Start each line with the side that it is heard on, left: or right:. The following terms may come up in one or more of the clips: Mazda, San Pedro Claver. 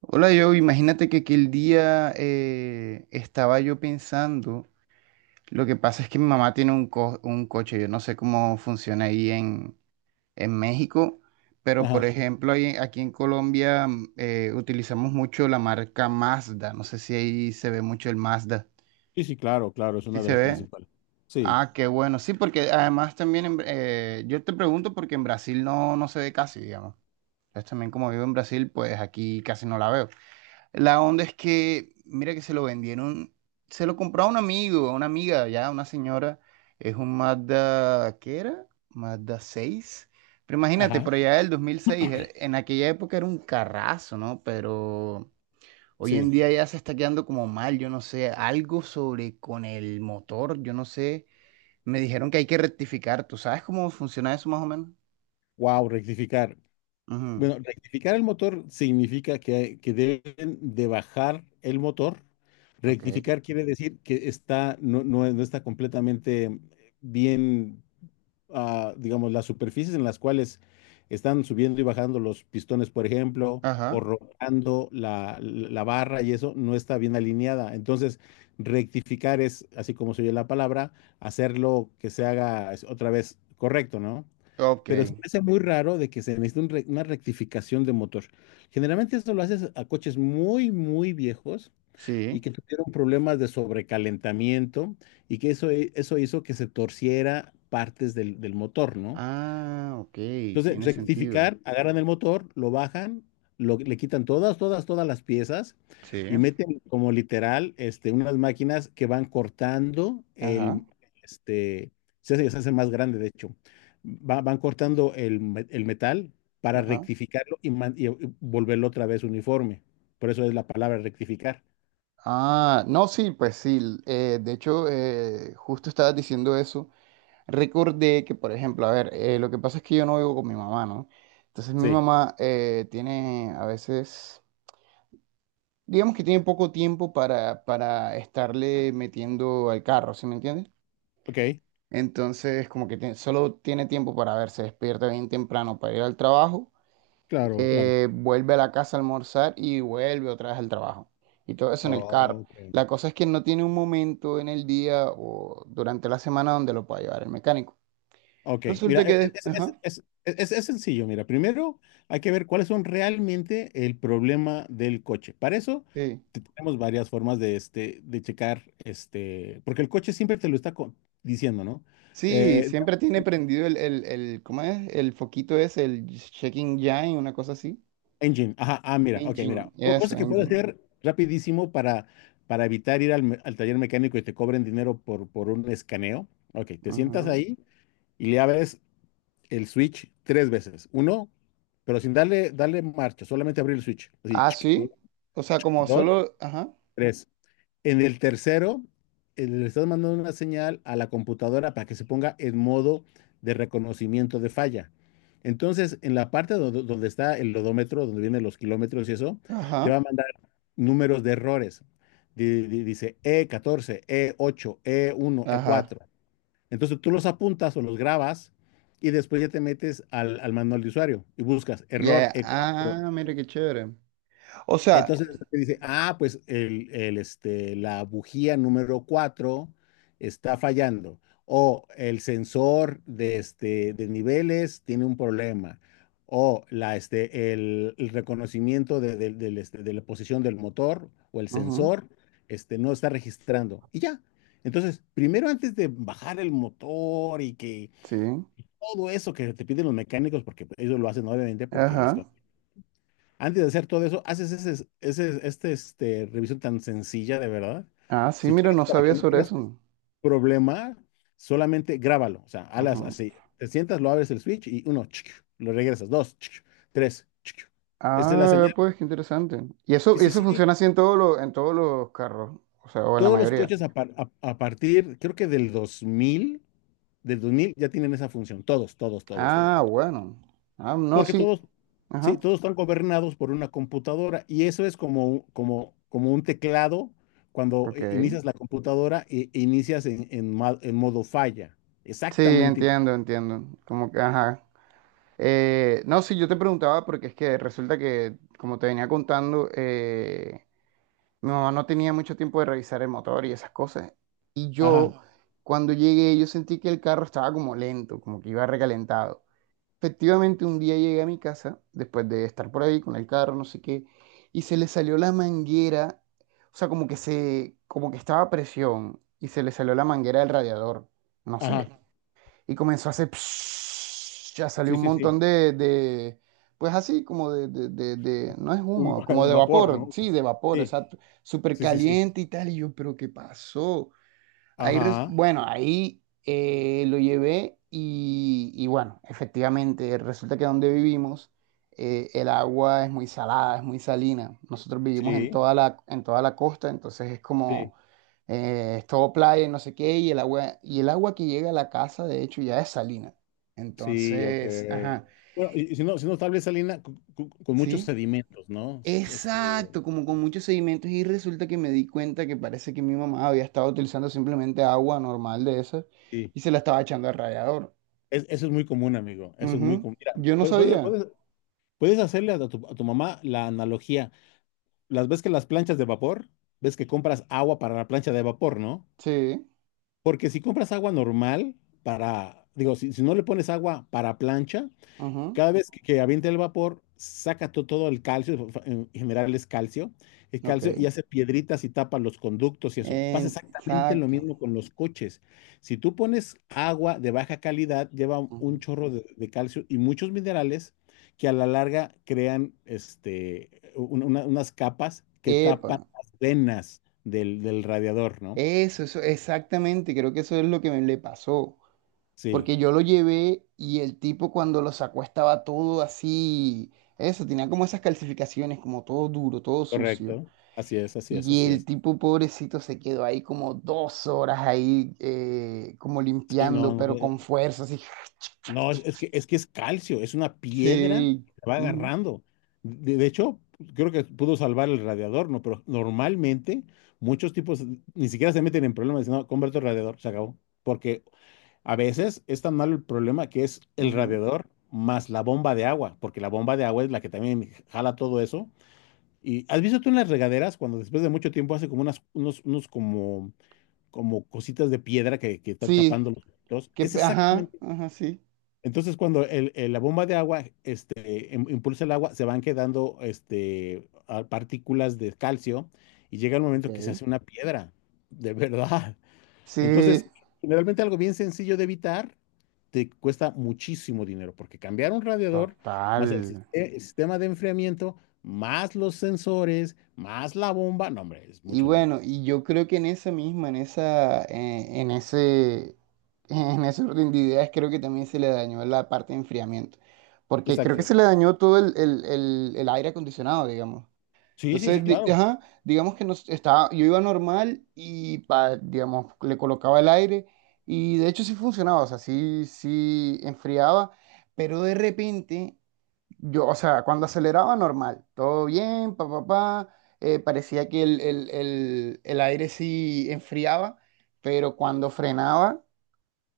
right: Hola, yo imagínate que aquel día estaba yo pensando, lo que pasa es que mi mamá tiene un coche. Yo no sé cómo funciona ahí en México, pero por
left: Ajá.
right: ejemplo aquí en Colombia utilizamos mucho la marca Mazda. No sé si ahí se ve mucho el Mazda,
left: Sí, sí, claro, claro, es
right: ¿sí
left: una de
right: se
left: las
right: ve?
left: principales. Sí.
right: Ah, qué bueno, sí, porque además también, en yo te pregunto porque en Brasil no se ve casi, digamos, entonces también como vivo en Brasil, pues aquí casi no la veo. La onda es que, mira que se lo vendieron, se lo compró a un amigo, a una amiga, ya, una señora. Es un Mazda, ¿qué era? Mazda seis. Pero imagínate,
left: Ajá.
right: por allá del 2006, en aquella época era un carrazo, ¿no? Pero hoy en
left: Sí.
right: día ya se está quedando como mal, yo no sé, algo sobre con el motor, yo no sé. Me dijeron que hay que rectificar, ¿tú sabes cómo funciona eso más o menos?
left: Wow, rectificar.
right: Ujú.
left: Bueno, rectificar el motor significa que deben de bajar el motor.
right: Ok.
left: Rectificar quiere decir que está, no está completamente bien, digamos, las superficies en las cuales están subiendo y bajando los pistones, por ejemplo, o
right: Ajá.
left: rotando la barra y eso no está bien alineada. Entonces, rectificar es, así como se oye la palabra, hacerlo que se haga es, otra vez correcto, ¿no?
right: Ok.
left: Pero se me hace muy raro de que se necesite una rectificación de motor. Generalmente esto lo haces a coches muy, muy viejos y
right: Sí.
left: que tuvieron problemas de sobrecalentamiento y que eso hizo que se torciera partes del motor, ¿no?
right: Ah, ok,
left: Entonces,
right: tiene sentido.
left: rectificar, agarran el motor, lo bajan, le quitan todas, todas, todas las piezas
right: Sí,
left: y meten como literal unas máquinas que van cortando
right: ajá,
left: el, este, se hace más grande de hecho. Van cortando el, el metal para
right: ajá.
left: rectificarlo y volverlo otra vez uniforme. Por eso es la palabra rectificar.
right: Ah, no, sí, pues sí. De hecho, justo estabas diciendo eso. Recordé que, por ejemplo, a ver, lo que pasa es que yo no vivo con mi mamá, ¿no? Entonces mi
left: Sí,
right: mamá tiene a veces, digamos que tiene poco tiempo para estarle metiendo al carro, ¿sí me entiendes?
left: ok,
right: Entonces, solo tiene tiempo para ver, se despierta bien temprano para ir al trabajo,
left: claro, claro.
right: vuelve a la casa a almorzar y vuelve otra vez al trabajo. Y todo eso en el carro.
left: Ok.
right: La cosa es que no tiene un momento en el día o durante la semana donde lo pueda llevar el mecánico.
left: Ok,
right: Resulta
left: mira,
right: que...
left: e- e,
right: des-
left: es,
right: Ajá,
left: es- es- es- es sencillo. Mira, primero hay que ver cuáles son realmente el problema del coche. Para eso
right: sí.
left: tenemos varias formas de, de checar, porque el coche siempre te lo está diciendo, ¿no?
right: Sí,
left: Eh,
right: siempre tiene prendido el, ¿cómo es? El foquito ese, el checking engine, una cosa así.
left: engine, ajá, mira, ok,
right: Engine,
left: mira, co-
right: eso,
left: cosa que puedes
right: engine.
left: hacer rapidísimo para evitar ir al, al taller mecánico y te cobren dinero por un escaneo. Ok, te sientas
right: Ajá.
left: ahí y le abres el switch tres veces. Uno, pero sin darle marcha, solamente abrir el switch. Así,
right: Ah,
left: chic, un,
right: sí. O sea, como
left: dos,
right: solo... Ajá,
left: tres. En el tercero, le estás mandando una señal a la computadora para que se ponga en modo de reconocimiento de falla. Entonces, en la parte donde está el odómetro, donde vienen los kilómetros y eso, te va
right: ajá,
left: a mandar números de errores. Dice E14, E8, E1, e
right: ajá.
left: cuatro Entonces tú los apuntas o los grabas y después ya te metes al, al manual de usuario y buscas error
right: Ya.
left: E4.
right: Ah, mira qué chévere. O sea...
left: Entonces te dice, ah, pues el, este, la bujía número 4 está fallando o el sensor de niveles tiene un problema o el reconocimiento de la posición del motor o el
right: Ajá,
left: sensor no está registrando. Y ya, entonces, primero antes de bajar el motor y que
right: sí.
left: todo eso que te piden los mecánicos, porque pues, ellos lo hacen obviamente porque les...
right: Ajá.
left: con- Antes de hacer todo eso, haces revisión tan sencilla, de verdad.
right: Ah, sí,
left: Si
right: mira,
left: quieres,
right: no
left: para
right: sabía
left: que no
right: sobre
left: tengas
right: eso.
left: problema, solamente grábalo. O sea,
right: Ajá.
left: alas así. Te sientas, lo abres el switch y uno, chic, lo regresas. Dos, chic, tres, chic. Esa es la
right: Ah,
left: señal.
right: pues qué interesante.
left: Sí,
right: Y
left: sí,
right: eso
left: sí.
right: funciona así en todos en todos los carros, o sea, o en la
left: Todos los
right: mayoría.
left: coches a partir, creo que del dos mil ya tienen esa función. Todos, todos, todos,
right: Ah,
left: todos.
right: bueno. Ah, no,
left: Porque
right: sí.
left: todos,
right: Ajá.
left: sí, todos están gobernados por una computadora y eso es como, un teclado cuando
right: Ok.
left: inicias la computadora e inicias en, en modo falla.
right: Sí,
left: Exactamente. Igual.
right: entiendo, entiendo. Como que, ajá. No, sí, yo te preguntaba porque es que resulta que, como te venía contando, mi mamá no tenía mucho tiempo de revisar el motor y esas cosas. Y
left: Ajá,
right: yo, cuando llegué, yo sentí que el carro estaba como lento, como que iba recalentado. Efectivamente, un día llegué a mi casa, después de estar por ahí con el carro, no sé qué, y se le salió la manguera, o sea, como que como que estaba a presión, y se le salió la manguera del radiador, no
left: ajá.
right: sé, y comenzó a hacer, psh, ya salió
left: Sí,
right: un
left: sí, sí.
right: montón de pues así, como de no es humo, como
left: De
right: de
left: vapor,
right: vapor,
left: ¿no?
right: sí, de vapor,
left: Sí,
right: exacto, súper
left: sí, sí, sí.
right: caliente y tal, y yo, pero ¿qué pasó?
left: Ajá,
right: Bueno, ahí lo llevé y bueno, efectivamente, resulta que donde vivimos el agua es muy salada, es muy salina. Nosotros vivimos en
left: sí,
right: toda en toda la costa, entonces es
left: sí,
right: como, es todo playa y no sé qué, y el agua que llega a la casa, de hecho, ya es salina.
left: sí, ok.
right: Entonces, ajá,
left: Bueno, y, si no, tal vez salina con, con muchos
right: sí.
left: sedimentos, ¿no?
right: Exacto, como con muchos sedimentos y resulta que me di cuenta que parece que mi mamá había estado utilizando simplemente agua normal de esas
left: Sí.
right: y se la estaba echando al rallador.
left: Eso es muy común, amigo. Eso es muy
right: Ujú.
left: común. Mira,
right: Yo no
left: puedes, puedes,
right: sabía.
left: puedes- Puedes hacerle a tu mamá la analogía. Las ves que las planchas de vapor, ves que compras agua para la plancha de vapor, ¿no?
right: Sí.
left: Porque si compras agua normal para, digo, si no le pones agua para plancha,
right: Ujú.
left: cada vez que avienta el vapor, saca todo el calcio, en general es calcio, el calcio y
right: Ok.
left: hace piedritas y tapa los conductos y eso. Pasa
right: En...
left: exactamente lo
right: Exacto.
left: mismo con los coches. Si tú pones agua de baja calidad, lleva un
right: Ujú.
left: chorro de calcio y muchos minerales que a la larga crean unas capas que
right: Epa,
left: tapan las venas del radiador, ¿no?
right: eso, exactamente, creo que eso es lo que me le pasó.
left: Sí,
right: Porque yo lo llevé y el tipo cuando lo sacó estaba todo así, eso, tenía como esas calcificaciones, como todo duro, todo sucio.
left: correcto. Así es, así es,
right: Y
left: así
right: el
left: es.
right: tipo pobrecito se quedó ahí como dos horas ahí, como
left: Sí, no,
right: limpiando,
left: no,
right: pero con fuerza, así.
left: no, es, es que es calcio, es una piedra
right: Sí.
left: que te va
right: Ujú,
left: agarrando. De hecho, creo que pudo salvar el radiador, ¿no? Pero normalmente muchos tipos ni siquiera se meten en problemas, dicen, no, convierto el radiador, se acabó. Porque a veces es tan malo el problema que es el
right: ujú.
left: radiador más la bomba de agua, porque la bomba de agua es la que también jala todo eso. Y has visto tú en las regaderas cuando después de mucho tiempo hace como unos como cositas de piedra que están
right: Sí.
left: tapando los filtros.
right: Que,
left: Es
right: ajá,
left: exactamente
right: ajá, sí.
left: entonces, cuando la bomba de agua impulsa el agua, se van quedando partículas de calcio y llega el momento que se
right: Ok.
left: hace una piedra, de verdad. Entonces,
right: Sí,
left: generalmente algo bien sencillo de evitar te cuesta muchísimo dinero, porque cambiar un radiador, más el, sis-
right: total.
left: eh, el sistema de enfriamiento, más los sensores, más la bomba, no, hombre, es
right: Y
left: mucho dinero.
right: bueno, y yo creo que en esa misma, en esa, en ese orden de ideas, creo que también se le dañó la parte de enfriamiento. Porque creo que
left: Exacto.
right: se le dañó todo el aire acondicionado, digamos.
left: Sí, sí, sí,
right: Entonces,
left: claro.
right: ajá, digamos que nos, estaba, yo iba normal y, digamos, le colocaba el aire y de hecho sí funcionaba, o sea, sí, sí enfriaba, pero de repente, yo, o sea, cuando aceleraba normal, todo bien, pa, pa, pa, parecía que el aire sí enfriaba, pero cuando frenaba,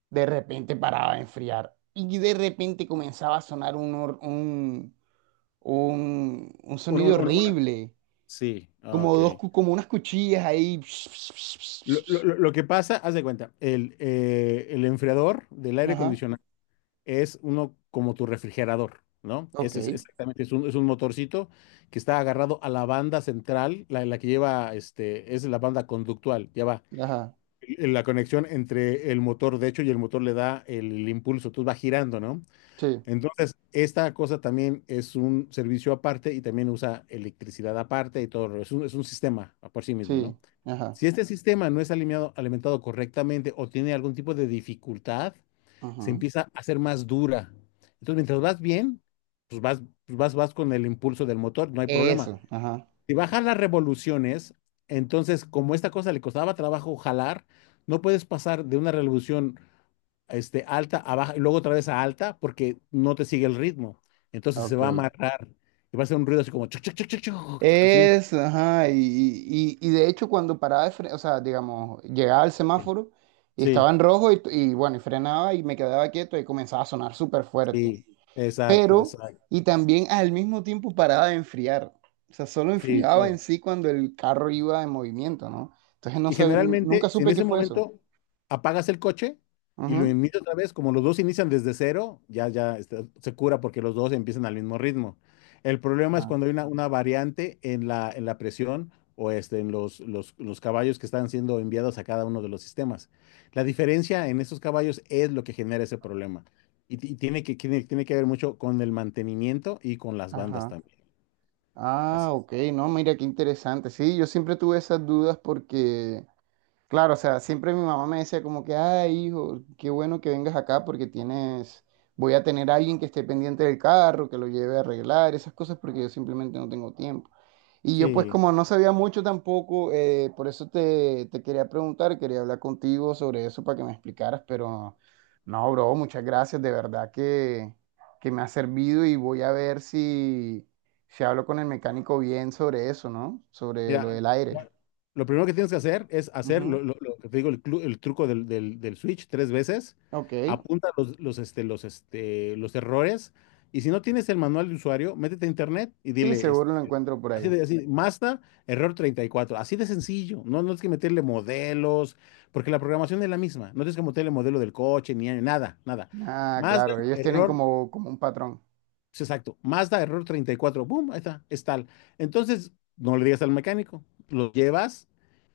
right: de repente paraba de enfriar y de repente comenzaba a sonar un
left: Una,
right: sonido
left: una- una- una-
right: horrible
left: Sí,
right: como
left: ok.
right: como unas cuchillas ahí. Ps, ps, ps, ps,
left: Lo, lo-
right: ps.
left: lo- lo que pasa, haz de cuenta, el enfriador del
right: Ps.
left: aire
right: Ajá.
left: acondicionado es uno como tu refrigerador, ¿no?
right: Ok.
left: Ese es exactamente, es un, motorcito que está agarrado a la banda central, la que lleva, es la banda conductual, ya va.
right: Ajá.
left: La conexión entre el motor, de hecho, y el motor le da el impulso, tú va girando, ¿no?
right: Sí,
left: Entonces, esta cosa también es un servicio aparte y también usa electricidad aparte y todo, es un sistema por sí mismo, ¿no?
right: sí. Ajá.
left: Si este sistema no es alimentado correctamente o tiene algún tipo de dificultad, se
right: Ajá.
left: empieza a hacer más dura. Entonces, mientras vas bien, vas con el impulso del motor, no hay problema.
right: Eso. Ajá.
left: Si bajan las revoluciones, entonces, como esta cosa le costaba trabajo jalar, no puedes pasar de una revolución alta a baja y luego otra vez a alta porque no te sigue el ritmo. Entonces se va a
right: Ok.
left: amarrar y va a hacer un ruido así como chuc, chuc, chuc, chuc, chuc, así bien.
right: Eso, ajá. Y de hecho, cuando paraba de o sea, digamos, llegaba al semáforo y
left: Sí,
right: estaba en rojo y bueno, y frenaba y me quedaba quieto y comenzaba a sonar súper fuerte.
left: sí, exacto,
right: Pero
left: exacto.
right: y también al mismo tiempo paraba de enfriar. O sea, solo
left: Sí,
right: enfriaba en
left: claro.
right: sí cuando el carro iba en movimiento, ¿no? Entonces no
left: Y generalmente,
right: nunca
left: si en
right: supe qué
left: ese
right: fue eso.
left: momento apagas el coche y lo
right: Ujú.
left: inicias otra vez, como los dos inician desde cero, ya, se cura porque los dos empiezan al mismo ritmo. El problema es
right: Ajá,
left: cuando hay una variante en la presión o en los caballos que están siendo enviados a cada uno de los sistemas. La diferencia en esos caballos es lo que genera ese problema. Y tiene que ver mucho con el mantenimiento y con las bandas
right: ajá.
left: también.
right: Ah,
left: Así.
right: ok, no, mira qué interesante. Sí, yo siempre tuve esas dudas porque claro, o sea, siempre mi mamá me decía como que, ay, hijo, qué bueno que vengas acá porque tienes, voy a tener a alguien que esté pendiente del carro, que lo lleve a arreglar, esas cosas porque yo simplemente no tengo tiempo. Y yo pues
left: Sí.
right: como no sabía mucho tampoco, por eso te quería preguntar, quería hablar contigo sobre eso para que me explicaras, pero no, bro, muchas gracias, de verdad que me ha servido y voy a ver si, si hablo con el mecánico bien sobre eso, ¿no? Sobre lo
left: Mira,
right: del aire.
left: la- lo primero que tienes que hacer es hacer
right: Ujú.
left: lo que te digo, el truco del switch tres veces.
right: Ok.
left: Apunta los errores. Y si no tienes el manual de usuario, métete a internet y
right: Sí,
left: dile,
right: seguro lo encuentro por
left: así
right: ahí.
left: de así, Mazda, error 34. Así de sencillo. No, no tienes que meterle modelos, porque la programación es la misma. No tienes que meterle modelo del coche, ni nada, nada.
right: Ah,
left: Mazda,
right: claro, ellos tienen
left: error
right: como, como un patrón,
left: Sí, exacto. Mazda, error 34, boom, ahí está, es tal. Entonces, no le digas al mecánico, lo llevas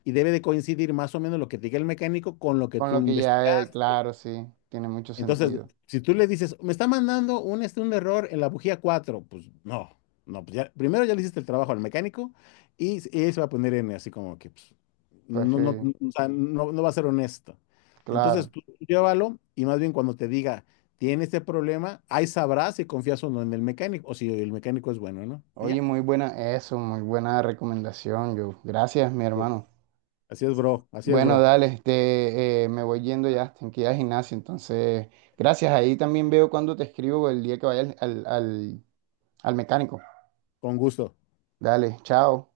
left: y debe de coincidir más o menos lo que te diga el mecánico con lo que
right: con
left: tú
right: lo que ya, es,
left: investigas.
right: claro, sí, tiene mucho
left: Entonces,
right: sentido.
left: si tú le dices, me está mandando un, un error en la bujía 4, pues no, no, pues ya, primero ya le hiciste el trabajo al mecánico y él se va a poner en así como que pues,
right: Pues
left: no,
right: sí,
left: no, no, o sea, no va a ser honesto. Entonces,
right: claro.
left: tú llévalo y más bien cuando te diga, tiene este problema, ahí sabrás si confías o no en el mecánico o si el mecánico es bueno, ¿no? Y
right: Oye,
left: ya,
right: muy buena eso, muy buena recomendación, yo. Gracias, mi hermano.
left: así es,
right: Bueno,
left: bro,
right: dale, este, me voy yendo ya, tengo que ir al gimnasio, entonces, gracias. Ahí también veo cuando te escribo el día que vaya al al mecánico.
left: con gusto.
right: Dale, chao.